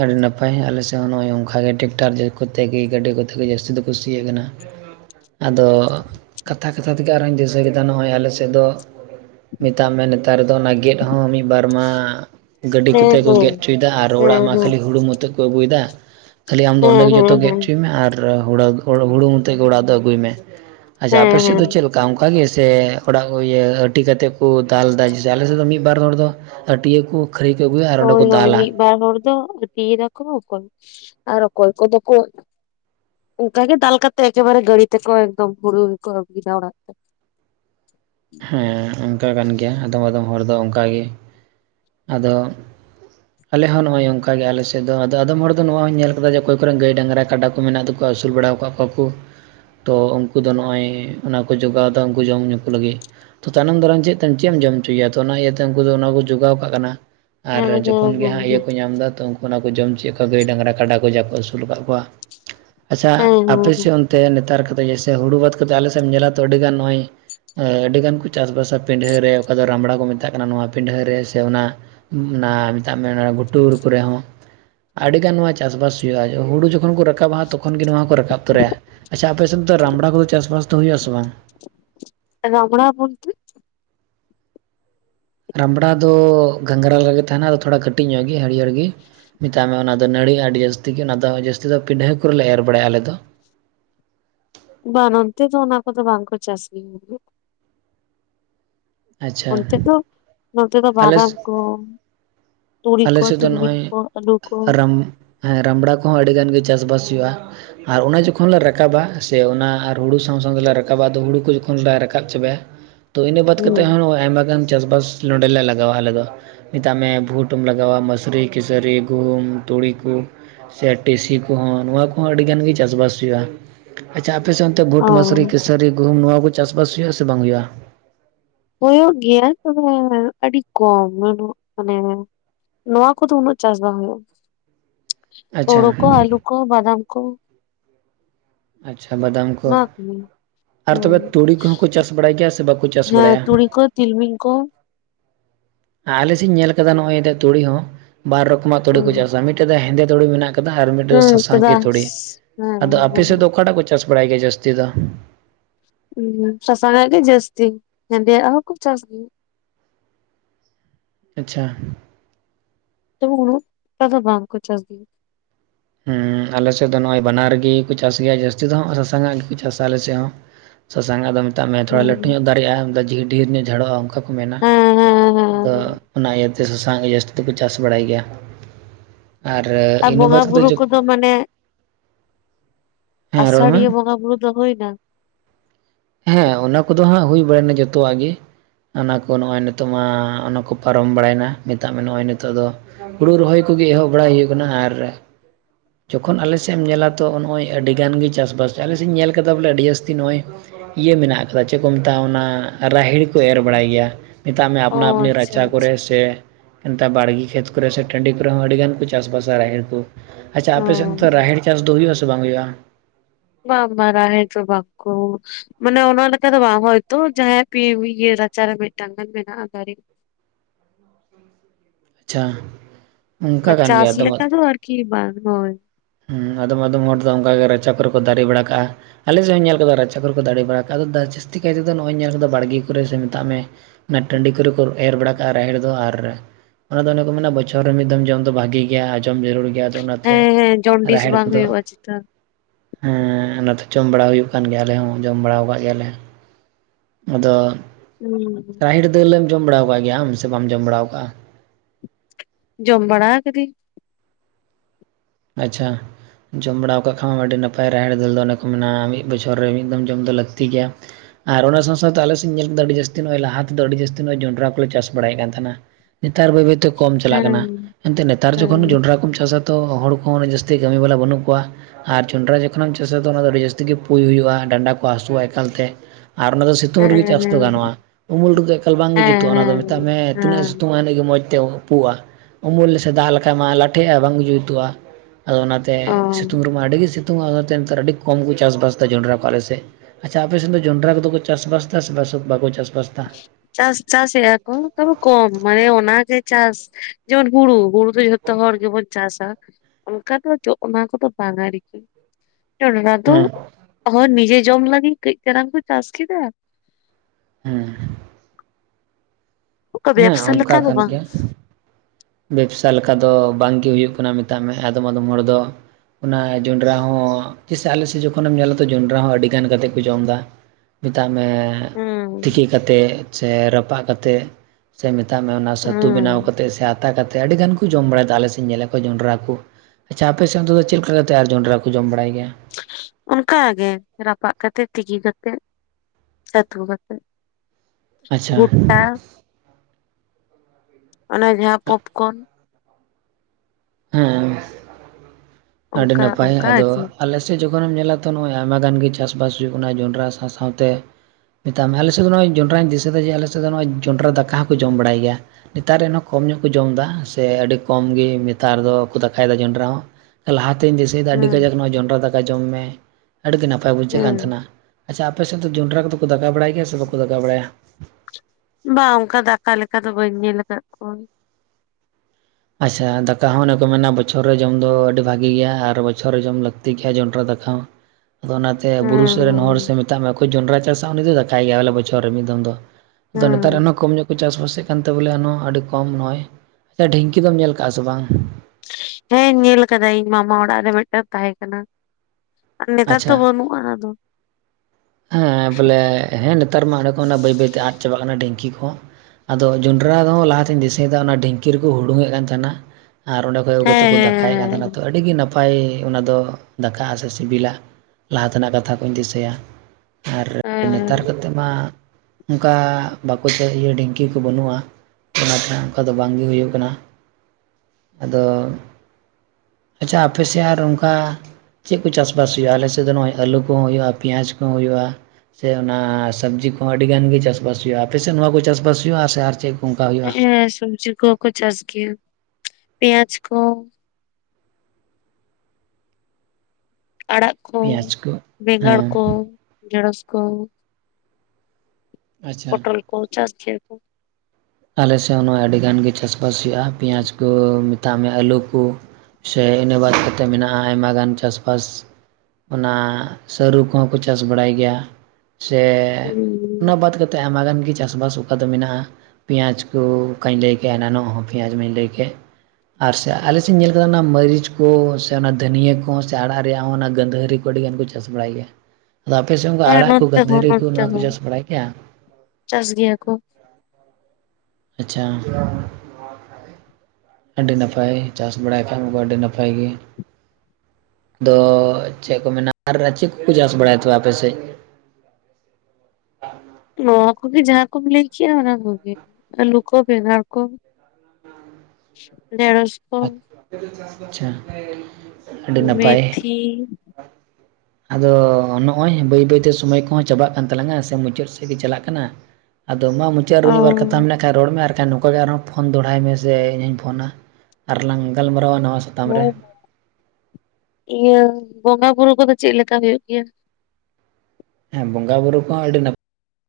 ᱟᱹᱰᱤ ᱱᱟᱯᱟᱭ ᱟᱞᱮ ᱥᱮᱫ ᱦᱚᱸ ᱱᱚᱜᱼᱚᱭ ᱚᱱᱠᱟᱜᱮ ᱴᱮᱠᱴᱟᱨ ᱠᱚᱛᱮ ᱜᱮ ᱜᱟᱹᱰᱤ ᱠᱚᱛᱮ ᱜᱮ ᱡᱟᱹᱥᱛᱤ ᱫᱚᱠᱩ ᱥᱤᱭᱮᱜ ᱠᱟᱱᱟ ᱾ [inaudible] ᱟᱫᱚ ᱠᱟᱛᱷᱟ ᱠᱟᱛᱷᱟ ᱛᱮᱜᱮ ᱟᱨ ᱦᱚᱧ ᱫᱤᱥᱟᱹ ᱠᱮᱫᱟ ᱱᱚᱜᱼᱚᱭ ᱟᱞᱮ ᱥᱮᱫ ᱫᱚ ᱢᱮᱛᱟᱜ ᱢᱮ ᱱᱮᱛᱟᱨ ᱫᱚ ᱚᱱᱟ ᱜᱮᱫ ᱦᱚᱸ ᱢᱤᱫ ᱵᱟᱨᱢᱟ ᱜᱟᱹᱰᱤ ᱦᱮᱸ ᱠᱚᱛᱮ ᱠᱚ ᱜᱮᱫ ᱦᱮᱸ ᱦᱚᱪᱚᱭᱮᱫᱟ ᱟᱨ ᱚᱲᱟᱜ ᱦᱮᱸ ᱦᱮᱸ ᱢᱟ ᱠᱷᱟᱹᱞᱤ ᱦᱩᱲᱩ ᱢᱚᱛᱚ ᱠᱚ ᱟᱹᱜᱩᱭᱮᱫᱟ᱾ ᱠᱷᱟᱹᱞᱤ ᱟᱢᱫᱚ ᱚᱸᱰᱮ ᱦᱮᱸ ᱜᱮ ᱡᱷᱚᱛᱚ ᱦᱮᱸ ᱦᱮᱸ ᱜᱮᱫ ᱦᱚᱪᱚᱭ ᱢᱮ ᱟᱨ ᱦᱩᱲᱟ ᱦᱩᱲᱩ ᱢᱚᱛᱮ ᱜᱮ ᱚᱲᱟᱜ ᱫᱚ ᱟᱹᱜᱩᱭ ᱢᱮ᱾ ᱟᱪᱪᱷᱟ ᱟᱯᱮ ᱦᱮᱸ ᱥᱮᱫ ᱦᱮᱸ ᱫᱚ ᱪᱮᱫ ᱞᱮᱠᱟ ᱚᱱᱠᱟ ᱜᱮ ᱥᱮ ᱾ ᱚᱲᱟᱜ ᱜᱚ ᱤᱭᱟᱹ ᱟᱹᱴᱤ ᱠᱟᱛᱮᱫ ᱠᱚ ᱫᱟᱞ ᱫᱟ ᱡᱮᱥᱮ ᱟᱞᱮᱥᱮᱫ ᱫᱚ ᱢᱤᱫ ᱵᱟᱨ ᱦᱚᱲ ᱫᱚ ᱟᱹᱴᱤᱭᱟ ᱠᱩ ᱠᱷᱟᱹᱞᱤ ᱠᱚ ᱟᱹᱜᱩᱭᱟ ᱾ ᱦᱳᱭ ᱦᱳᱭ ᱢᱤᱫ ᱵᱟᱨ ᱦᱚᱲ ᱫᱚ ᱟᱹᱴᱤᱭ ᱫᱟᱠᱚ ᱚᱠᱚᱭ ᱟᱨ ᱚᱠᱚᱭ ᱫᱚᱠᱚ ᱚᱱᱠᱟ ᱜᱮ ᱫᱟᱞ ᱠᱟᱛᱮ ᱮᱠᱮᱵᱟᱨᱮ ᱜᱟᱹᱲᱤ ᱛᱮᱠᱚ ᱮᱠᱫᱚᱢ ᱦᱩᱲᱩ ᱜᱮᱠᱚ ᱟᱜᱩ ᱤᱫᱟ ᱚᱲᱟᱜ ᱛᱮ᱾ ᱦᱮᱸᱻ ᱚᱱᱠᱟ ᱠᱟᱱ ᱜᱮᱭᱟ ᱟᱫᱚᱢ ᱟᱫᱚᱢ ᱦᱚᱲ ᱫᱚ ᱚᱱᱠᱟᱜᱮ ᱟᱫᱚ ᱟᱞᱮ ᱦᱚᱸ ᱱᱚᱜᱼᱚᱭ ᱚᱱᱠᱟ ᱜᱮ ᱟᱞᱮᱥᱮᱫ ᱫᱚ ᱟᱫᱚ ᱟᱫᱚᱢ ᱦᱚᱲ ᱫᱚ ᱱᱚᱭᱟ ᱦᱚᱸᱭ ᱧᱮᱞ ᱟᱠᱟᱫᱟ ᱚᱠᱚᱭ ᱚᱠᱚᱨᱮᱱ ᱜᱟᱹᱭ ᱰᱟᱝᱨᱟ ᱠᱟᱰᱟ ᱠᱚ ᱢᱮᱱᱟᱜ ᱛᱟ ᱠᱚᱭᱟ ᱟᱥᱩᱞ ᱵᱟᱲᱟᱣ ᱟᱠᱟᱫ ᱠᱚᱣᱟ ᱠᱚ, ᱛᱚ ᱩᱱᱠᱩ ᱫᱚ ᱱᱚᱜᱼᱚᱭ ᱚᱱᱟ ᱠᱚ ᱡᱚᱜᱟᱣᱮᱫᱟ ᱩᱱᱠᱩ ᱡᱚᱢ ᱧᱩ ᱠᱚ ᱞᱟᱹᱜᱤᱫ᱾ ᱛᱚ ᱛᱟᱭᱱᱚᱢ ᱫᱟᱨᱟᱢ ᱪᱮᱫ ᱛᱮᱢ ᱪᱮᱭᱼᱮᱢ ᱡᱚᱢ ᱦᱚᱪᱚᱭᱮᱭᱟ ᱛᱚ ᱚᱱᱟ ᱤᱭᱟᱹᱛᱮ ᱩᱱᱠᱩ ᱫᱚ ᱚᱱᱟ ᱠᱚ ᱡᱚᱜᱟᱣ ᱠᱟᱜ ᱠᱟᱱᱟ᱾ ᱟᱨ ᱦᱮᱸ ᱦᱮᱸ ᱡᱚᱠᱷᱚᱱ ᱜᱮ ᱦᱮᱸ ᱦᱟᱸᱜ ᱤᱭᱟᱹ ᱦᱮᱸ ᱠᱚ ᱧᱟᱢ ᱫᱟ ᱛᱚ ᱩᱱᱠᱩ ᱚᱱᱟ ᱠᱚ ᱡᱚᱢ ᱦᱚᱪᱚᱭᱮᱫ ᱠᱚᱣᱟ ᱜᱟᱹᱭ, ᱰᱟᱝᱨᱟ, ᱠᱟᱰᱟ ᱠᱚ ᱡᱟ ᱠᱚ ᱟᱹᱥᱩᱞ ᱟᱠᱟᱫ ᱠᱚᱣᱟ᱾ ᱟᱪᱪᱷᱟ ᱦᱮᱸ ᱟᱯᱮ ᱥᱮᱫ ᱦᱮᱸ ᱚᱱ ᱛᱮ ᱱᱮᱛᱟᱨ ᱠᱟᱛᱮ ᱡᱮᱭᱥᱮ ᱦᱩᱲᱩ ᱵᱟᱫ ᱠᱟᱛᱮ ᱟᱞᱮ ᱥᱮᱫ ᱮᱢ ᱧᱮᱞᱟ ᱛᱚ ᱟᱹᱰᱤ ᱜᱟᱱ ᱱᱚᱜᱼᱚᱭ ᱟᱻ ᱟᱹᱰᱤ ᱜᱟᱱ ᱠᱚ ᱪᱟᱥᱵᱟᱥᱟ ᱯᱤᱰᱷᱟᱹ ᱨᱮ ᱚᱠᱟ ᱫᱚ ᱨᱟᱢᱲᱟ ᱠᱚ ᱢᱮᱛᱟᱜ ᱠᱟᱱᱟ ᱱᱚᱣᱟ ᱯᱤᱰᱷᱟᱹ ᱨᱮ ᱥᱮ ᱚᱱᱟ ᱚᱱᱟ ᱢᱮᱛᱟᱜ ᱢᱮ ᱚᱱᱟ ᱜᱷᱩᱴᱩᱨ ᱠᱚᱨᱮ ᱦᱚᱸ ᱟᱹᱰᱤᱜᱟᱱ ᱱᱚᱣᱟ ᱪᱟᱥᱵᱟᱥ ᱦᱩᱭᱩᱜᱼᱟ ᱦᱩᱲᱩ ᱡᱚᱠᱷᱚᱱ ᱠᱚ ᱨᱟᱠᱟᱵᱟ ᱦᱟᱸᱜ ᱛᱚᱠᱷᱚᱱ ᱜᱮ ᱱᱚᱣᱟ ᱦᱚᱸ ᱠᱚ ᱨᱟᱠᱟᱵ ᱛᱚᱨᱟᱭᱟ᱾ ᱟᱪᱪᱷᱟ ᱟᱯᱮᱥᱮᱫ ᱫᱚ ᱨᱟᱢᱲᱟ ᱠᱚᱫᱚ ᱪᱟᱥᱵᱟᱥ ᱫᱚ ᱦᱩᱭᱩᱜᱼᱟ ᱥᱮ ᱵᱟᱝ? ᱨᱟᱢᱲᱟ ᱵᱚᱞᱛᱮ ᱨᱟᱢᱲᱟ ᱫᱚ ᱜᱷᱟᱝᱜᱨᱟ ᱞᱮᱠᱟ ᱜᱮ ᱛᱟᱦᱮᱱᱟ ᱟᱫᱚ ᱛᱷᱚᱲᱟ ᱠᱟᱹᱴᱤᱡ ᱧᱚᱜ ᱜᱮ ᱦᱟᱹᱨᱭᱟᱹᱲ ᱜᱮ᱾ ᱢᱮᱛᱟᱜ ᱢᱮ ᱚᱱᱟ ᱫᱚ ᱱᱟᱹᱲᱤᱜᱼᱟ ᱟᱹᱰᱤ ᱡᱟᱹᱥᱛᱤ ᱜᱮ ᱚᱱᱟ ᱫᱚ ᱡᱟᱹᱥᱛᱤ ᱫᱚ ᱯᱤᱰᱷᱟᱹ ᱠᱚᱨᱮᱞᱮ ᱮᱨ ᱵᱟᱲᱟᱭᱟ ᱟᱞᱮ ᱫᱚ᱾ ᱵᱟᱝ ᱱᱚᱱᱛᱮ ᱫᱚ ᱚᱱᱟ ᱠᱚᱫᱚ ᱵᱟᱝᱠᱚ ᱪᱟᱥ ᱜᱮᱭᱟ ᱩᱱᱟᱹᱜ ᱟᱪᱪᱷᱟ ᱚᱱᱛᱮ ᱫᱚ, ᱱᱚᱛᱮ ᱫᱚ ᱟᱞᱮ ᱵᱟᱫᱟᱢ ᱠᱚ ᱛᱩᱲᱤ ᱟᱞᱮ ᱠᱚ, ᱥᱮᱫ ᱫᱚ ᱛᱤᱞᱼᱢᱤᱧ ᱱᱚᱜᱼᱚᱭ ᱠᱚ, ᱟᱞᱩ ᱠᱚ ᱨᱟᱢ ᱦᱮᱸ ᱨᱟᱢᱲᱟ ᱠᱚᱦᱚᱸ ᱟᱹᱰᱤ ᱜᱟᱱ ᱜᱮ ᱪᱟᱥᱵᱟᱥ ᱦᱩᱭᱩᱜᱼᱟ᱾ ᱟᱨ ᱚᱱᱟ ᱡᱚᱠᱷᱚᱱ ᱞᱮ ᱨᱟᱠᱟᱵᱟ ᱥᱮ ᱚᱱᱟ ᱦᱩᱲᱩ ᱥᱟᱶ ᱥᱟᱶ ᱛᱮᱞᱮ ᱨᱟᱠᱟᱵᱟ ᱟᱫᱚ ᱦᱩᱲᱩ ᱠᱚ ᱡᱚᱠᱷᱚᱱᱞ ᱞᱮ ᱨᱟᱠᱟᱵ ᱪᱟᱵᱟᱭᱟ [inaudible] ᱛᱚ ᱤᱱᱟᱹ ᱵᱟᱫᱽ ᱦᱩᱸ ᱠᱟᱛᱮᱫ ᱦᱚᱸ ᱟᱭᱢᱟ ᱜᱟᱱ ᱪᱟᱥᱵᱟᱥ ᱱᱚᱸᱰᱮᱞᱮ ᱞᱟᱜᱟᱣᱟ ᱟᱞᱮ ᱫᱚ ᱢᱮᱛᱟᱜ ᱢᱮ ᱵᱷᱩᱴ ᱴᱮᱢ ᱞᱟᱜᱟᱣᱟ, ᱢᱟᱥᱨᱤ, ᱠᱮᱥᱟᱹᱨᱤ, ᱜᱩᱦᱩᱢ, ᱛᱩᱲᱤ ᱠᱩ ᱥᱮ ᱴᱮᱥᱤ ᱠᱚᱦᱚᱸ ᱱᱚᱣᱟ ᱠᱚᱦᱚᱸ ᱟᱹᱰᱤᱜᱟᱱ ᱜᱮ ᱪᱟᱥᱵᱟᱥ ᱦᱩᱭᱩᱜᱼᱟ᱾ ᱟᱪᱪᱷᱟ ᱟᱯᱮᱥᱮᱫ ᱚᱱᱛᱮ ᱜᱷᱩᱴ, ᱚ ᱢᱟᱥᱩᱹᱨᱤ, ᱠᱟᱥᱟᱹᱨᱤ, ᱜᱩᱦᱩᱢ ᱱᱚᱣᱟ ᱠᱚ ᱪᱟᱥᱵᱟᱥ ᱦᱩᱭᱩᱜᱼᱟ ᱥᱮ ᱵᱟᱝ ᱦᱩᱭᱩᱜᱼᱟ? ᱦᱳᱭᱳᱜ ᱜᱮᱭᱟ ᱛᱚᱵᱮᱻ ᱟᱹᱰᱤ ᱠᱚᱢᱟ ᱵᱟᱱᱩᱜ ᱢᱟᱱᱮ ᱱᱚᱣᱟ ᱠᱚᱫᱚ ᱩᱱᱟᱹᱜ ᱪᱟᱥ ᱵᱟᱝ ᱦᱳᱭᱳᱜ ᱟᱪᱪᱷᱟ ᱦᱳᱲᱳ ᱠᱚ, ᱟᱞᱩ ᱠᱚ, ᱵᱟᱫᱟᱢ ᱠᱚ᱾ ᱟᱪᱪᱷᱟ ᱵᱟᱫᱟᱢ ᱠᱚ ᱱᱚᱣᱟ ᱠᱚᱜᱮ ᱟᱨ ᱛᱚᱵᱮ ᱦᱮᱸ ᱛᱩᱲᱤ ᱠᱚᱦᱚᱸ ᱠᱚ ᱪᱟᱥ ᱵᱟᱲᱟᱭ ᱜᱮᱭᱟ ᱥᱮ ᱵᱟᱠᱚ ᱪᱟᱥ ᱦᱮᱸ ᱵᱟᱲᱟᱭᱟ? ᱛᱩᱲᱤ ᱠᱚ ᱛᱤᱞᱢᱤᱧ ᱠᱚ ᱟᱞᱮᱥᱮᱫ ᱤᱧ ᱧᱮᱞ ᱟᱠᱟᱫᱟ ᱱᱚᱜ-ᱚᱭ ᱮᱱᱛᱮ ᱛᱩᱲᱤ ᱦᱚᱸ ᱵᱟᱨ ᱨᱚᱠᱚᱢᱟᱜ ᱛᱩᱲᱤ ᱠᱚ ᱦᱮᱸ ᱪᱟᱥᱟ ᱢᱤᱫᱴᱮᱡ ᱫᱚ ᱦᱮᱸᱫᱮ ᱛᱩᱲᱤ ᱢᱮᱱᱟᱜ ᱠᱟᱫᱟ ᱟᱨ ᱢᱤᱫᱴᱟᱝ ᱫᱚ ᱥᱟᱥᱟᱝ ᱫᱟᱫᱟ ᱜᱮ ᱛᱷᱩᱲᱤ ᱦᱮᱸ ᱟᱫᱚ ᱟᱯᱮ ᱥᱮᱫ ᱫᱚ ᱚᱠᱟᱴᱟᱜ ᱠᱚ ᱪᱟᱥ ᱵᱟᱲᱟᱭ ᱜᱮᱭᱟ ᱡᱟᱹᱥᱛᱤ ᱫᱚ? ᱦᱩᱸ ᱦᱩᱸ ᱥᱟᱥᱟᱝᱼᱟᱜ ᱜᱮ ᱡᱟᱹᱥᱛᱤ ᱦᱮᱸᱫᱮ ᱭᱟᱜ ᱦᱚᱸ ᱠᱚ ᱪᱟᱹᱥ ᱜᱮᱭᱟ᱾ ᱟᱪᱪᱷᱟ᱾ ᱛᱟᱣ ᱦᱩᱲᱩ ᱠᱚᱫᱚ ᱵᱟᱝ ᱠᱚ ᱪᱟᱥ ᱜᱮᱭᱟ᱾ ᱦᱮᱸ ᱟᱞᱮ ᱥᱮᱫ ᱫᱚ ᱱᱚᱜ-ᱚᱭ ᱵᱟᱱᱟᱨ ᱜᱮᱠᱚ ᱪᱟᱥ ᱜᱮᱭᱟ ᱡᱟᱹᱥᱛᱤ ᱫᱚ ᱦᱟᱸᱜ ᱥᱟᱥᱟᱝᱟᱜ ᱜᱮᱠᱚ ᱪᱟᱹᱥᱟ ᱟᱞᱮ ᱥᱮᱫ ᱦᱚᱸ᱾ ᱥᱟᱥᱟᱝᱟᱜ ᱢᱮᱛᱟᱜ ᱢᱮ ᱦᱮᱸ ᱛᱷᱚᱲᱟ ᱞᱟᱹᱴᱩ ᱧᱚᱜ ᱫᱟᱨᱮᱜᱼᱟ [unintelligible] ᱜᱷᱮᱨ ᱧᱚᱜ ᱡᱷᱟᱲᱚᱜᱼᱟ ᱠᱟ ᱠᱚ ᱢᱮᱱᱟ ᱦᱮᱸ ᱦᱮᱸ ᱦᱮᱸ ᱟᱫᱚ ᱚᱱᱟ ᱤᱭᱟᱹ ᱛᱮ ᱥᱟᱥᱟ ᱥᱟᱝ ᱜᱮ ᱡᱟᱹᱥᱛᱤ ᱫᱚᱠᱚ ᱪᱟᱥ ᱵᱟᱲᱟᱭ ᱜᱮᱭᱟ ᱟᱨ ᱟᱨ ᱤᱱᱟᱹ ᱵᱚᱸᱜᱟ ᱵᱟᱫᱽ ᱵᱩᱨᱩ ᱠᱟᱛᱮᱫ ᱠᱚᱫᱚ ᱢᱟᱱᱮ, ᱦᱮᱸ ᱨᱚᱲ ᱟᱥᱟᱲᱤᱭᱟᱹ ᱢᱮ ᱵᱚᱸᱜᱟ ᱵᱩᱨᱩ ᱫᱚ ᱦᱩᱭ ᱮᱱᱟ? ᱦᱮᱸ ᱚᱱᱟ ᱠᱚᱫᱚ ᱦᱟᱸᱜ ᱦᱩᱭ ᱵᱟᱲᱟᱭ ᱱᱟ ᱡᱚᱛᱚᱣᱟᱜ ᱜᱮ᱾ ᱟᱱᱟ ᱠᱚ ᱱᱚᱜ-ᱚᱭ ᱱᱤᱛᱚᱜ ᱢᱟ ᱚᱱᱟ ᱠᱚ ᱯᱟᱨᱚᱢ ᱵᱟᱲᱟᱭ ᱱᱟ ᱢᱮᱛᱟᱜ ᱢᱮ ᱱᱚᱜ-ᱚᱭ ᱱᱤᱛᱚᱜ ᱫᱚᱼᱼ ᱦᱩᱲᱩ ᱨᱚᱦᱚᱭ ᱠᱚᱜᱮ ᱮᱦᱚᱵ ᱵᱟᱲᱟᱭ ᱦᱩᱭᱩᱜ ᱠᱟᱱᱟ ᱟᱨ ᱡᱚᱠᱷᱚᱱ ᱟᱞᱮ ᱥᱮᱫ ᱮᱢ ᱧᱮᱞᱟ ᱛᱚ ᱱᱚᱜ-ᱚᱭ ᱟᱹᱰᱤ ᱜᱟᱱ ᱜᱮ ᱪᱟᱥᱵᱟᱥ ᱟᱞᱮ ᱥᱮᱡ‌ ᱤᱧ ᱧᱮᱞ ᱠᱟᱫᱟ ᱵᱚᱞᱮ ᱟᱹᱰᱤ ᱡᱟᱹᱥᱛᱤ ᱱᱚᱜ-ᱚᱭ ᱤᱭᱟᱹ ᱢᱮᱱᱟᱜ ᱟᱠᱟᱫᱟ ᱪᱮᱫ ᱠᱚ ᱢᱮᱛᱟᱜ-ᱟ ᱚᱱᱟ ᱨᱟᱦᱤᱲ ᱠᱩ ᱮᱨ ᱵᱟᱲᱟᱭ ᱜᱮᱭᱟ᱾ ᱢᱮᱛᱟᱜ ᱢᱮ ᱚ ᱟᱯᱱᱟ ᱟᱯᱱᱤ ᱟᱪᱪᱷᱟ ᱨᱟᱪᱟ ᱟᱪᱪᱷᱟ ᱠᱚᱨᱮᱜ ᱥᱮ [unintelligible] ᱵᱟᱲᱜᱮ ᱠᱷᱮᱛ ᱠᱚᱨᱮ ᱥᱮ ᱴᱟᱺᱰᱤ ᱠᱚᱨᱮ ᱦᱚᱸ ᱟᱹᱰᱤ ᱜᱟᱱ ᱠᱚ ᱪᱟᱥ ᱵᱟᱥᱟ ᱨᱟᱦᱮᱲ ᱠᱚ, ᱟᱪᱪᱷᱟ ᱚ ᱟᱯᱮ ᱥᱮᱱ ᱛᱚ ᱨᱟᱦᱮᱲ ᱪᱟᱥ ᱫᱚ ᱦᱩᱭᱩᱜ-ᱟ ᱥᱮ ᱵᱟᱝ ᱦᱩᱭᱩᱜ-ᱟ? ᱵᱟᱝ ᱵᱟ ᱨᱟᱦᱮᱲ ᱫᱚ ᱵᱟᱠᱚ ᱢᱟᱱᱮ ᱚᱱᱟ ᱞᱮᱠᱟ ᱫᱚ ᱵᱟᱝ ᱦᱚᱭᱛᱚ ᱡᱟᱦᱟᱸ ᱯᱤ ᱤᱭᱟᱹ ᱨᱟᱪᱟ ᱨᱮ ᱢᱮᱫᱴᱟᱝ ᱜᱟᱱ ᱢᱮᱱᱟᱜ-ᱟ ᱫᱟᱨᱮ᱾ ᱟᱪᱪᱷᱟ ᱚᱱᱠᱟ ᱠᱟᱱ ᱜᱮᱭᱟ ᱟᱫᱚ ᱠᱤ ᱵᱟᱝ ᱦᱳᱭ᱾ ᱦᱩᱸ ᱟᱫᱚᱢ ᱟᱫᱚᱢ ᱦᱚᱲ ᱫᱚ ᱚᱱᱠᱟ ᱜᱮ ᱨᱟᱪᱟ ᱠᱚᱨᱮ ᱠᱚ ᱫᱟᱨ ᱵᱟᱲᱟ ᱠᱟᱜ-ᱟ᱾ ᱟᱞᱮ ᱥᱮᱜ ᱦᱩᱧ ᱧᱮᱞ ᱠᱟᱫᱟ ᱨᱟᱪᱟ ᱠᱚᱨᱮ ᱠᱚ ᱫᱟᱲᱮ ᱵᱟᱲᱟ ᱠᱟᱜ-ᱟ, ᱟᱫᱚ ᱫᱟ ᱡᱟᱹᱥᱛᱤ ᱠᱟᱭ ᱛᱮᱫᱚ ᱱᱚᱜ-ᱚᱭᱤᱧ ᱧᱮᱞ ᱠᱟᱫᱟ ᱵᱟᱲᱜᱤᱮ ᱠᱚᱨᱮ ᱥᱮ ᱢᱮᱛᱟᱜ ᱢᱮ ᱚᱱᱟ ᱴᱟᱺᱰᱤ ᱠᱚᱨᱮ ᱠᱚ ᱮᱨ ᱵᱟᱲᱟ ᱠᱟᱜ-ᱟ ᱨᱟᱦᱮᱲ ᱫᱚ ᱟᱨ ᱚᱱᱟ ᱫᱚ ᱚᱱᱮ ᱠᱚ ᱢᱮᱱᱟ ᱵᱚᱪᱷᱚᱨ ᱨᱮ ᱢᱤᱫ ᱫᱚᱢ ᱡᱚᱢ ᱫᱚ ᱵᱷᱟᱜᱮ ᱜᱮᱭᱟ ᱡᱚᱢ ᱡᱟᱹᱨᱩᱲ ᱜᱮᱭᱟ ᱟᱫᱚ ᱚᱱᱟ ᱛᱮ ᱦᱮᱸ ᱦᱮᱸ ᱡᱚᱱᱰᱤᱥ ᱨᱟᱦᱮᱲ ᱵᱟᱝ ᱠᱚᱫᱚ ᱦᱩᱭᱩᱜᱼᱟ ᱪᱮᱛᱟ ᱦᱮᱸ ᱚᱱᱟᱛᱮ ᱡᱚᱢ ᱵᱟᱲᱟ ᱦᱩᱭᱩᱜ ᱠᱟᱱ ᱜᱮᱭᱟ ᱟᱞᱮ ᱦᱚᱸ ᱡᱚᱢ ᱵᱟᱲᱟᱣ ᱠᱟᱜ ᱜᱮᱭᱟ ᱞᱮ᱾ ᱟᱫᱚ ᱩᱸ ᱩᱸ᱾ ᱨᱟᱦᱤᱲ ᱫᱟᱹᱞ ᱮᱢ ᱡᱚᱢ ᱵᱟᱲᱟᱣ ᱠᱟᱜ ᱜᱮᱭᱟ ᱟᱢ ᱥᱮ ᱵᱟᱢ ᱡᱚᱢ ᱵᱟᱲᱟᱣ ᱠᱟᱜ-ᱟ? ᱡᱚᱢ ᱵᱟᱲᱟ ᱟᱠᱟᱫᱟᱹᱧ᱾ ᱟᱪᱪᱷᱟ᱾ ᱡᱚᱢ ᱵᱟᱲᱟᱣ ᱠᱟᱜ ᱠᱷᱟᱱᱮᱢ ᱟᱹᱰᱤ ᱱᱟᱯᱟᱭ ᱨᱟᱦᱮᱲ ᱫᱟᱹᱞ ᱫᱚ ᱚᱱᱮ ᱠᱚ ᱢᱮᱱᱟ ᱢᱤᱫ ᱵᱚᱪᱷᱚᱨ ᱨᱮ ᱢᱤᱫ ᱫᱚᱢ ᱡᱚᱢ ᱫᱚ ᱞᱟᱹᱠᱛᱤ ᱜᱮᱭᱟ᱾ ᱟᱨ ᱚᱱᱟ ᱥᱟᱶ ᱥᱟᱶ ᱛᱮ ᱟᱞᱮ ᱥᱮᱫ ᱤᱧ ᱧᱮᱞ ᱠᱮᱫᱟ ᱟᱹᱰᱤ ᱡᱟᱹᱥᱛᱤ ᱱᱚᱜ-ᱚᱭ ᱞᱟᱦᱟ ᱛᱮᱫᱚ ᱟᱹᱰᱤ ᱡᱟᱹᱥᱛᱤ ᱱᱚᱜ-ᱚᱭ ᱡᱚᱱᱰᱨᱟ ᱠᱚ ᱞᱮ ᱪᱟᱥ ᱵᱟᱲᱟᱭᱮᱜ ᱠᱟᱱ ᱛᱟᱦᱮᱱᱟ᱾ ᱱᱮᱛᱟᱨ ᱵᱟᱹᱭ ᱵᱟᱹᱭ ᱛᱮ ᱠᱚᱢ ᱪᱟᱞᱟᱜ ᱠᱟᱱᱟ, ᱦᱮᱸ ᱮᱱᱛᱮᱫ ᱱᱮᱛᱟᱨ ᱡᱚᱠᱷᱚᱱ ᱦᱮᱸ ᱡᱚᱱᱰᱨᱟ ᱠᱚᱢ ᱪᱟᱥᱟ ᱛᱚ ᱦᱚᱲ ᱦᱚᱸ ᱩᱱᱟᱹᱜ ᱡᱟᱹᱥᱛᱤ ᱠᱟᱹᱢᱤ ᱵᱟᱞᱟ ᱵᱟᱹᱱᱩᱜ ᱠᱚᱣᱟ᱾ ᱟᱨ ᱡᱚᱱᱰᱨᱟ ᱡᱚᱠᱷᱚᱱᱮᱢ ᱪᱟᱥᱟ ᱛᱚ ᱚᱱᱟ ᱫᱚ ᱟᱹᱰᱤ ᱡᱟᱹᱥᱛᱤ ᱜᱮ ᱯᱩᱭ ᱦᱩᱭᱩᱜ-ᱟ ᱰᱟᱸᱰᱟ ᱠᱚ ᱦᱟᱥᱩᱣᱟ ᱮᱠᱟᱞ ᱛᱮ᱾ ᱟᱨ ᱚᱱᱟ ᱫᱚ ᱥᱤᱛᱩᱝ ᱦᱮᱸ ᱨᱮᱜᱮ ᱦᱮᱸ ᱪᱟᱥ ᱫᱚ ᱜᱟᱱᱚᱜ-ᱟ᱾ ᱩᱢᱩᱞ ᱫᱚᱠᱚ ᱮᱠᱟᱞ ᱵᱟᱝ ᱜᱮ ᱡᱩᱛᱩᱜ-ᱟ ᱦᱮᱸ ᱚᱱᱟ ᱫᱚ ᱢᱮᱛᱟᱜ ᱦᱮᱸ ᱢᱮ ᱛᱤᱱᱟᱹᱜ-ᱮ ᱦᱮᱸ ᱥᱤᱛᱩᱝᱟ ᱤᱱᱟᱹᱜ ᱜᱮ ᱢᱚᱡᱽ ᱛᱮ ᱩ ᱯᱩᱜ-ᱟ᱾ ᱩᱢᱩᱞ ᱥᱮ ᱫᱟᱜ ᱞᱮᱠᱷᱟᱡ ᱢᱟ ᱞᱟᱴᱷᱮᱜ-ᱟ ᱵᱟᱝ ᱡᱩᱛᱩᱜ-ᱟ᱾ ᱟᱫᱚ ᱚᱱᱟ ᱛᱮ ᱚ ᱥᱤᱛᱩᱝ ᱨᱮᱢᱟ ᱟᱹᱰᱤ ᱜᱮ ᱥᱤᱛᱩᱝᱟ ᱚᱱᱟ ᱛᱮ ᱱᱮᱛᱟᱨ ᱟᱹᱰᱤ ᱠᱚᱢ ᱠᱚ ᱪᱟᱥᱵᱟᱥ ᱫᱟ ᱡᱚᱱᱰᱨᱟ ᱠᱚ ᱟᱞᱮ ᱥᱮᱫ᱾ ᱟᱪᱪᱷᱟ ᱟᱯᱮ ᱥᱮᱱ ᱫᱚ ᱡᱚᱱᱰᱨᱟ ᱠᱚᱫᱚ ᱠᱚ ᱪᱟᱥᱵᱟᱥ ᱫᱟ ᱥᱮ ᱵᱟᱥᱚ ᱵᱟᱠᱚ ᱪᱟᱥᱵᱟᱥ ᱮᱫᱟ? ᱪᱟᱥ ᱪᱟᱥ ᱮᱫ-ᱟ ᱠᱚ ᱛᱚᱵᱮ ᱠᱚᱢ ᱢᱟᱱᱮ ᱚᱱᱟ ᱜᱮ ᱪᱟᱥ ᱡᱮᱢᱚᱱ ᱦᱩᱲᱩ ᱦᱩᱲᱩ [inaudible] ᱡᱷᱚᱛᱚ ᱦᱚᱲ ᱜᱮᱵᱚᱱ ᱪᱟᱥᱟ ᱚᱱᱠᱟ ᱫᱚ ‌ᱡᱚ ᱚᱱᱟ ᱠᱚᱫᱚ ᱵᱟᱝᱟ ᱟᱲᱤ ᱡᱱᱚᱰᱨᱟ ᱫᱚ ᱦᱮᱸ ‌ᱦᱚᱭ ᱱᱤᱡᱮ ᱡᱚᱢ ᱞᱟᱹᱜᱤᱫ ᱠᱟᱹᱡ ᱪᱟᱨᱟᱝ ᱠᱚ ᱪᱟᱥ ᱠᱮᱫᱟ, ᱦᱩᱸ᱾ ᱚᱠᱟ ᱵᱮᱵᱽᱥᱟ ᱚᱱᱠᱟ ᱞᱮᱠᱟ ᱫᱚ ᱠᱟᱱ ᱵᱟᱝ᱾ ᱜᱮᱭᱟ ᱵᱮᱵᱽᱥᱟ ᱞᱮᱠᱟ ᱫᱚ ᱵᱟᱝ ᱜᱮ ᱦᱩᱭᱩᱜ ᱠᱟᱱᱟ ᱢᱮᱛᱟᱜ ᱢᱮ ᱟᱫᱚᱢ ᱟᱫᱚᱢ ᱦᱚᱲ ᱫᱚ ᱚᱱᱟ ᱡᱚᱸᱰᱨᱟ ᱦᱚᱸ ᱛᱤ ᱥᱮ ᱟᱞᱮ ‌ᱥᱮᱜ ᱡᱚᱠᱷᱚᱱᱮᱢ ᱧᱮᱞᱟ ᱛᱚ ᱡᱚᱱᱰᱨᱟ ᱦᱚᱸ ᱟᱹᱰᱤ ᱜᱟᱱ ᱠᱟᱛᱮᱜ ᱠᱚ ᱡᱚᱢ ᱫᱟ᱾ ᱢᱮᱛᱟᱜ ᱢᱮ ᱛᱤᱠᱤ ᱦᱩᱸ ᱠᱟᱛᱮᱜ ᱥᱮ ᱨᱟᱯᱟᱜ ᱠᱟᱛᱮᱜ᱾ ᱥᱮ ᱢᱮᱛᱟᱜ ᱢᱮ ᱚᱱᱟ ᱥᱟᱹᱛᱩ ᱵᱮᱱᱟᱣ ᱦᱩᱸ ᱠᱟᱛᱮᱜ ᱥᱮ ᱟᱛᱟ ᱠᱟᱛᱮᱜ ᱟᱹᱰᱤ ᱜᱟᱱ ᱩᱚ ᱡᱚᱢ ᱵᱟᱲᱟᱭ ᱫᱟ ᱟᱞᱮ ᱥᱮᱜ ᱧᱮᱞᱮᱜ ᱠᱚ ᱡᱚᱸᱰᱨᱟ ᱠᱩ᱾ ᱟᱪᱪᱷᱟ ᱟᱯᱮ ᱥᱮᱱ ᱚᱱᱛᱮ ᱫᱚ ᱪᱮᱫ ᱞᱮᱠᱟ ᱠᱟᱛᱮᱜ ᱟᱨ ᱡᱚᱸᱰᱨᱟ ᱠᱩ ᱡᱚᱢ ᱵᱟᱲᱟᱭ ᱜᱮᱭᱟ? ᱚᱱᱠᱟ ᱜᱮ ᱨᱟᱯᱟᱜ ᱠᱟᱛᱮᱜ ᱛᱤᱠᱤ ᱠᱟᱛᱮᱜ ᱥᱟᱛᱩ ᱠᱟᱛᱮᱜ᱾ ᱟᱪᱪᱷᱟ ᱵᱷᱩᱴᱟ᱾ ᱚᱱᱟ ᱡᱟᱦᱟᱸ ᱯᱚᱵᱠᱚᱱ᱾ ᱦᱩᱸ ᱟᱹᱰᱤ ᱚᱱᱠᱟ ᱱᱟᱯᱟᱭ ᱚᱱᱠᱟ ᱟᱫᱚ᱾ ᱟᱨᱠᱤ ᱟᱞᱮᱥᱮᱫ ᱡᱚᱠᱷᱚᱱᱮᱢ ᱧᱮᱞᱟ ᱛᱚ ᱱᱚᱜᱼᱚᱭ ᱟᱭᱢᱟ ᱜᱟᱱ ᱜᱮ ᱪᱟᱥᱵᱟᱥ ᱦᱩᱭᱩᱜ ᱠᱟᱱᱟ ᱡᱚᱱᱰᱨᱟ ᱥᱟᱶ ᱥᱟᱶᱛᱮ᱾ ᱢᱮᱛᱟᱢ ᱢᱮ ᱟᱞᱮ ᱥᱮᱫ ᱫᱚ ᱱᱚᱜ ᱡᱚᱸᱰᱨᱟᱧ ᱫᱤᱥᱟᱹᱫᱟ ᱡᱮ ᱟᱞᱮ ᱥᱮᱫ ᱫᱚ ᱱᱚᱜᱚᱭ ᱡᱚᱸᱰᱨᱟ ᱫᱟᱠᱟ ᱦᱚᱸᱠᱚ ᱡᱚᱢ ᱵᱟᱲᱟᱭ ᱜᱮᱭᱟ᱾ ᱱᱮᱛᱟᱨ ᱨᱮᱱ ᱦᱚᱸ ᱠᱚᱢ ᱧᱚᱜ ᱠᱚ ᱡᱚᱢ ᱮᱫᱟ ᱥᱮ ᱟᱹᱰᱤ ᱠᱚᱢ ᱜᱮ ᱢᱮ᱾ ᱱᱮᱛᱟᱨ ᱫᱚᱠᱚ ᱫᱟᱠᱟᱭᱮᱫᱟ ᱡᱚᱸᱰᱨᱟ ᱦᱚᱸ ᱞᱟᱦᱟᱛᱤᱧ ᱫᱤᱥᱟᱹᱭᱮᱫᱟ ᱟᱹᱰᱤ ᱠᱟᱡᱟᱠ ᱦᱩᱸ ᱡᱚᱸᱰᱨᱟ ᱫᱟᱠᱟ ᱡᱚᱢ ᱢᱮ᱾ ᱟᱹᱰᱤᱜ ᱱᱟᱯᱟᱭ ᱵᱩᱡᱷᱟᱹᱜ ᱠᱟᱱ ᱦᱩᱸ ᱛᱟᱦᱮᱱᱟ ᱟᱪᱷᱟ ᱟᱯᱮ ᱥᱮᱫ ᱫᱚ ᱡᱚᱸᱰᱨᱟ ᱠᱚᱫᱚ ᱠᱚ ᱫᱟᱠᱟ ᱵᱟᱲᱟᱭ ᱜᱮᱭᱟ ᱥᱮ ᱵᱟᱠᱚ ᱫᱟᱠᱟ ᱵᱟᱲᱟᱭᱟ? ᱵᱟᱝ ᱚᱱᱠᱟ ᱫᱟᱠᱟ ᱞᱮᱠᱟ ᱫᱚ ᱵᱟᱹᱧ ᱧᱮᱞ ᱟᱠᱟᱫ ᱠᱚᱣᱟ᱾ ᱟᱪᱪᱷᱟ ᱫᱟᱠᱟ ᱦᱚᱸ ᱚᱱᱮ ᱠᱚ ᱢᱮᱱᱟ ᱵᱚᱪᱷᱚᱨ ᱨᱮ ᱡᱚᱢ ᱫᱚ ᱟᱹᱰᱤ ᱵᱷᱟᱜᱤ ᱜᱮᱭᱟ ᱟᱨ ᱵᱚᱪᱷᱚᱨ ᱨᱮ ᱡᱚᱢ ᱞᱟᱹᱠᱛᱤ ᱜᱮᱭᱟ ᱡᱚᱱᱰᱨᱟ ᱫᱟᱠᱟ ᱦᱚᱸ᱾ ᱟᱫᱚ ᱚᱱᱟᱛᱮ ᱵᱩᱨᱩ ᱥᱮᱫ ᱨᱮᱱ ᱦᱚᱲ ᱥᱮ ᱦᱩᱸ ᱢᱮᱛᱟᱜ ᱢᱮ ᱚᱠᱚᱭ ᱡᱚᱱᱰᱨᱟ ᱪᱟᱥᱟ ᱩᱱᱤ ᱫᱚ ᱫᱟᱠᱟᱭ ᱜᱮᱭᱟ ᱟᱞᱮ ᱵᱚᱪᱷᱚᱨ ᱨᱮ ᱢᱤᱫ ᱫᱷᱟᱹᱣ ᱫᱚ᱾ ᱟᱫᱚ ᱱᱮᱛᱟᱨ ᱦᱩᱸ ᱠᱚᱢ ᱧᱚᱜ ᱠᱚ ᱪᱟᱥᱵᱟᱥᱮᱫ ᱠᱟᱱᱛᱮ ᱵᱚᱞᱮ ᱱᱚᱣᱟ ᱟᱹᱰᱤ ᱠᱚᱢ ᱱᱚᱜᱼᱚᱭ ᱰᱷᱤᱝᱠᱤ᱾ ᱠᱤ ᱫᱚᱢ ᱧᱮᱞ ᱠᱟᱜᱼᱟ ᱥᱮ ᱵᱟᱝ? ᱦᱮᱸ ᱧᱮᱞ ᱟᱠᱟᱫᱟ ᱤᱧ ᱢᱟᱢᱟ ᱚᱲᱟᱜ ᱨᱮ ᱢᱤᱫᱴᱮᱱ ᱛᱟᱦᱮᱸ ᱠᱟᱱᱟ᱾ ᱟᱨ ᱱᱮᱛᱟᱨ ᱫᱚ ᱟᱪᱪᱷᱟ ᱵᱟᱹᱱᱩᱜᱼᱟ ᱟᱫᱚ᱾ ᱦᱮᱸ ᱵᱚᱞᱮ ᱦᱮᱸ ᱱᱮᱛᱟᱨ ᱢᱟ ᱚᱱᱰᱮ ᱠᱚ ᱵᱟᱹᱭ ᱵᱟᱹᱭᱛᱮ ᱟᱫ ᱪᱟᱵᱟᱜ ᱠᱟᱱᱟ ᱰᱮᱝᱠᱤ ᱠᱚ᱾ ᱟᱫᱚ ᱡᱚᱸᱰᱨᱟ ᱫᱚ ᱞᱟᱦᱟᱛᱤᱧ ᱫᱤᱥᱟᱹᱭᱮᱫᱟ ᱚᱱᱟ ᱰᱷᱤᱝᱠᱤ ᱨᱮᱠᱚ ᱦᱩᱰᱩᱝ ᱮᱫ ᱠᱟᱱ ᱛᱟᱦᱮᱱᱟ᱾ ᱟᱨ ᱚᱸᱰᱮ ᱠᱷᱚᱡ ᱟᱹᱜᱩ ᱦᱮᱸ ᱠᱟᱛᱮᱫ ᱠᱚ ᱫᱟᱠᱟᱭᱮᱫ ᱠᱟᱱ ᱛᱟᱦᱮᱱᱟ ᱛᱚ ᱦᱮᱸ ᱟᱹᱰᱤ ᱜᱮ ᱱᱟᱯ᱾ ᱱᱟᱯᱟᱭ ᱚᱱᱟ ᱫᱚ ᱫᱟᱠᱟᱜᱼᱟ ᱥᱮ ᱥᱤᱵᱤᱞᱟ ᱞᱟᱦᱟ ᱛᱮᱱᱟᱜ ᱠᱟᱛᱷᱟ ᱠᱚᱧ ᱫᱤᱥᱟᱹᱭᱟ᱾ ᱟᱨ ᱦᱮᱸ ᱱᱮᱛᱟᱨ ᱠᱟᱛᱮᱫ ᱢᱟ ᱚᱝᱠᱟ ᱵᱟᱠᱚ ᱰᱷᱤᱝᱠᱤ ᱠᱚ ᱵᱟᱹᱱᱩᱜᱼᱟ᱾ ᱚᱱᱠᱟ ᱫᱚ ᱵᱟᱝᱜᱮ ᱦᱩᱭᱩᱜ ᱠᱟᱱᱟ ᱟᱫᱚ᱾ ᱟᱪᱷᱟ ᱟᱯᱮᱥᱮᱫ ᱟᱨ ᱚᱱᱠᱟ᱾ ᱪᱮᱫ ᱠᱚ ᱪᱟᱥᱼᱵᱟᱥ ᱦᱩᱭᱩᱜᱼᱟ ᱟᱞᱮᱥᱮᱫ ᱫᱚ ᱱᱚᱜᱼᱚᱭ ᱟᱹᱞᱩ ᱠᱚᱦᱚᱸ ᱦᱩᱭᱩᱜᱼᱟ ᱯᱮᱸᱭᱟᱡᱽ ᱠᱚᱦᱚᱸ ᱦᱩᱭᱩᱜᱼᱟ᱾ ᱥᱮ ᱚᱱᱟ ᱥᱟᱵᱽᱡᱤ ᱠᱚᱦᱚᱸ ᱟᱹᱰᱤ ᱜᱟᱱ ᱜᱮ ᱪᱟᱥᱵᱟᱥ ᱦᱩᱭᱩᱜᱼᱟ ᱟᱯᱮᱥᱮᱫ ᱱᱚᱣᱟ ᱠᱚ ᱪᱟᱥᱵᱟᱥ ᱦᱩᱭᱩᱜᱼᱟ ᱥᱮ ᱟᱨ ᱪᱮᱫ? ᱠᱚ ᱚᱱᱠᱟ ᱦᱩᱭᱩᱜᱼᱟ ᱦᱮᱸᱜ ᱮ ᱥᱚᱵᱡᱤ ᱠᱚᱦᱠᱚ ᱪᱟᱥ ᱜᱮᱭᱟ ᱯᱮᱭᱟᱡ ᱠᱚ᱾ ᱟᱲᱟᱜ ᱠᱚ, ᱯᱮᱸᱭᱟᱡᱽ ᱠᱚ ᱵᱮᱸᱜᱟᱲ ᱦᱮᱸ ᱠᱚ, ᱰᱷᱮᱲᱚᱥ ᱠᱚ᱾ ᱟᱪᱪᱷᱟ ᱯᱚᱴᱚᱞ ᱠᱚ ᱪᱟᱥ ᱜᱮᱭᱟ ᱠᱚ᱾ ᱟᱞᱮᱥᱮᱫ ᱦᱚᱸ ᱟᱹᱰᱤ ᱜᱟᱱ ᱜᱮ ᱪᱟᱥᱵᱥ ᱦᱩᱭᱩᱜᱼᱟ ᱯᱮᱸᱭᱟᱡᱽ ᱠᱚ, ᱢᱮᱛᱟᱜ ᱢᱮ ᱟᱹᱞᱩ ᱠᱚ᱾ ᱥᱮ ᱤᱱᱟᱹ ᱵᱟᱫ ᱠᱟᱛᱮᱫ ᱢᱮᱱᱟᱜᱼᱟ ᱟᱭᱢᱟ ᱜᱟᱱ ᱪᱟᱥ ᱵᱟᱥ᱾ ᱚᱱᱟ ᱥᱟᱹᱨᱩ ᱠᱚᱦᱚᱸ ᱠᱚ ᱪᱟᱥ ᱵᱟᱲᱟᱭ ᱜᱮᱭᱟ᱾ ᱥᱮ ᱚᱱᱟ ᱦᱩᱸ ᱵᱟᱫ ᱠᱟᱛᱮᱫ ᱟᱭᱢᱟ ᱜᱟᱱ ᱜᱮ ᱪᱟᱥᱵᱟᱥ ᱚᱠᱟ ᱫᱚ ᱢᱮᱱᱟᱜᱼᱟ᱾ ᱯᱤᱭᱟᱡᱽ ᱠᱚ ᱚᱠᱟᱹᱧ ᱞᱟᱹᱭ ᱠᱮᱜ-ᱟ ᱮᱱᱟᱱᱚᱜ ᱦᱚᱸ ᱯᱤᱭᱟᱡ ᱢᱟᱧ ᱞᱟᱹᱭ ᱠᱮᱫ᱾ ᱟᱨ ᱥᱮ ᱟᱞᱮ ᱥᱮᱫ ᱤᱧ ᱧᱮᱞ ᱟᱠᱟᱫᱟ ᱚᱱᱟ ᱢᱟᱹᱨᱤᱪ ᱠᱚ ᱥᱮ ᱚᱱᱟ ᱫᱷᱩᱱᱤᱭᱟᱹ ᱠᱚ ᱥᱮ ᱟᱲᱟᱜ ᱨᱮᱭᱟᱜ ᱦᱚᱸ ᱚᱱᱟ ᱜᱟᱹᱫᱷᱟᱹᱨᱤ ᱠᱚ ᱟᱹᱰᱤ ᱜᱟᱱ ᱠᱩ᱾ ᱪᱟᱥ ᱵᱟᱲᱟᱭ ᱜᱮᱭᱟ᱾ [inaudible] ᱟᱫᱚ ᱟᱯᱮ ᱥᱮᱫ ᱠᱩ ᱦᱮᱸ ᱟᱲᱟᱜ ᱠᱚ ᱱᱚᱱᱛᱮ ᱦᱚᱸ ᱜᱟᱹᱫᱷᱟᱹᱨᱤ ᱠᱚ ᱱᱚᱱᱛᱮ ᱱᱚᱣᱟ ᱠᱚ ᱦᱚᱸ ᱪᱟᱥ ᱵᱟᱲᱟᱭ ᱜᱮᱭᱟ? ᱪᱟᱥ ᱜᱮᱭᱟ ᱠᱚ᱾ ᱟᱪᱷᱟ᱾ ᱟᱹᱰᱤ ᱱᱟᱯᱟᱭ ᱪᱟᱥ ᱵᱟᱲᱟᱭ ᱠᱷᱟᱱ ᱠᱚ ᱟᱹᱰᱤ ᱱᱟᱯᱟᱭ ᱜᱮ᱾ ᱟᱫᱚ ᱪᱮᱫ ᱠᱚ ᱢᱮᱱᱟ ᱟᱨ ᱪᱮᱫ ᱠᱚᱠᱚ ᱪᱟᱥ ᱵᱟᱲᱟᱭᱟ ᱛᱚᱵᱮ ᱟᱯᱮᱥᱮᱡ? ᱱᱚᱣᱟ ᱠᱚᱜᱮ ᱡᱟᱦᱟᱸ ᱠᱚᱢ ᱞᱟᱹᱭ ᱠᱮᱜᱼᱟ ᱚᱱᱟ ᱠᱚᱜᱮ ᱟᱞᱩ ᱠᱚ, ᱵᱮᱜᱟᱲ ᱠᱚ ᱾ ᱰᱷᱮᱲᱚᱥ ᱟᱪ-ᱪᱷᱟ ᱟᱹᱰᱤ ᱱᱟᱯᱟᱭ ᱾ ᱢᱮᱛᱷᱤ [unintelligible] ᱟᱫᱚ ᱱᱚᱜᱼᱚᱭ ᱵᱟᱹᱭ ᱵᱟᱹᱭᱛᱮ ᱥᱚᱢᱚᱭ ᱠᱚᱦᱚᱸ ᱪᱟᱵᱟᱜ ᱠᱟᱱ ᱛᱟᱞᱟᱝᱟ ᱥᱮ ᱢᱩᱪᱟᱹᱫ ᱥᱮᱫ ᱜᱮ ᱪᱟᱞᱟᱜ ᱠᱟᱱᱟ ᱟᱫᱚ ᱢᱟ ᱢᱩᱪᱟᱹᱫ ᱨᱮ ᱢᱤᱫ ᱵᱟᱨ ᱠᱟᱛᱷᱟ ᱚ ᱢᱮᱱᱟᱜ ᱠᱷᱟᱱᱡ ᱨᱚᱲ ᱢᱮ ᱟᱨ ᱠᱷᱟᱱ ᱱᱚᱝᱠᱟ ᱜᱮ ᱟᱨᱦᱚᱸ ᱯᱷᱳᱱ ᱫᱚᱲᱦᱟᱭ ᱢᱮ ᱥᱮ ᱤᱧ ᱦᱚᱸᱧ ᱯᱷᱳᱱᱟ ᱾ ᱟᱨ ᱞᱟᱝ ᱜᱟᱞᱢᱟᱨᱟᱣᱟ ᱱᱟᱣᱟ [unintelligible] ᱦᱮᱸ ᱤᱭᱟᱹ ᱵᱚᱸᱜᱟ ᱵᱩᱨᱩ ᱠᱚᱫᱚ ᱪᱮᱫ ᱞᱮᱠᱟ ᱦᱩᱭᱩᱜ ᱜᱮᱭᱟ? ᱦᱮᱸ ᱵᱚᱸᱜᱟ ᱵᱩᱨᱩ ᱠᱚᱦᱚᱸ ᱟᱹᱰᱤ ᱱᱟᱯ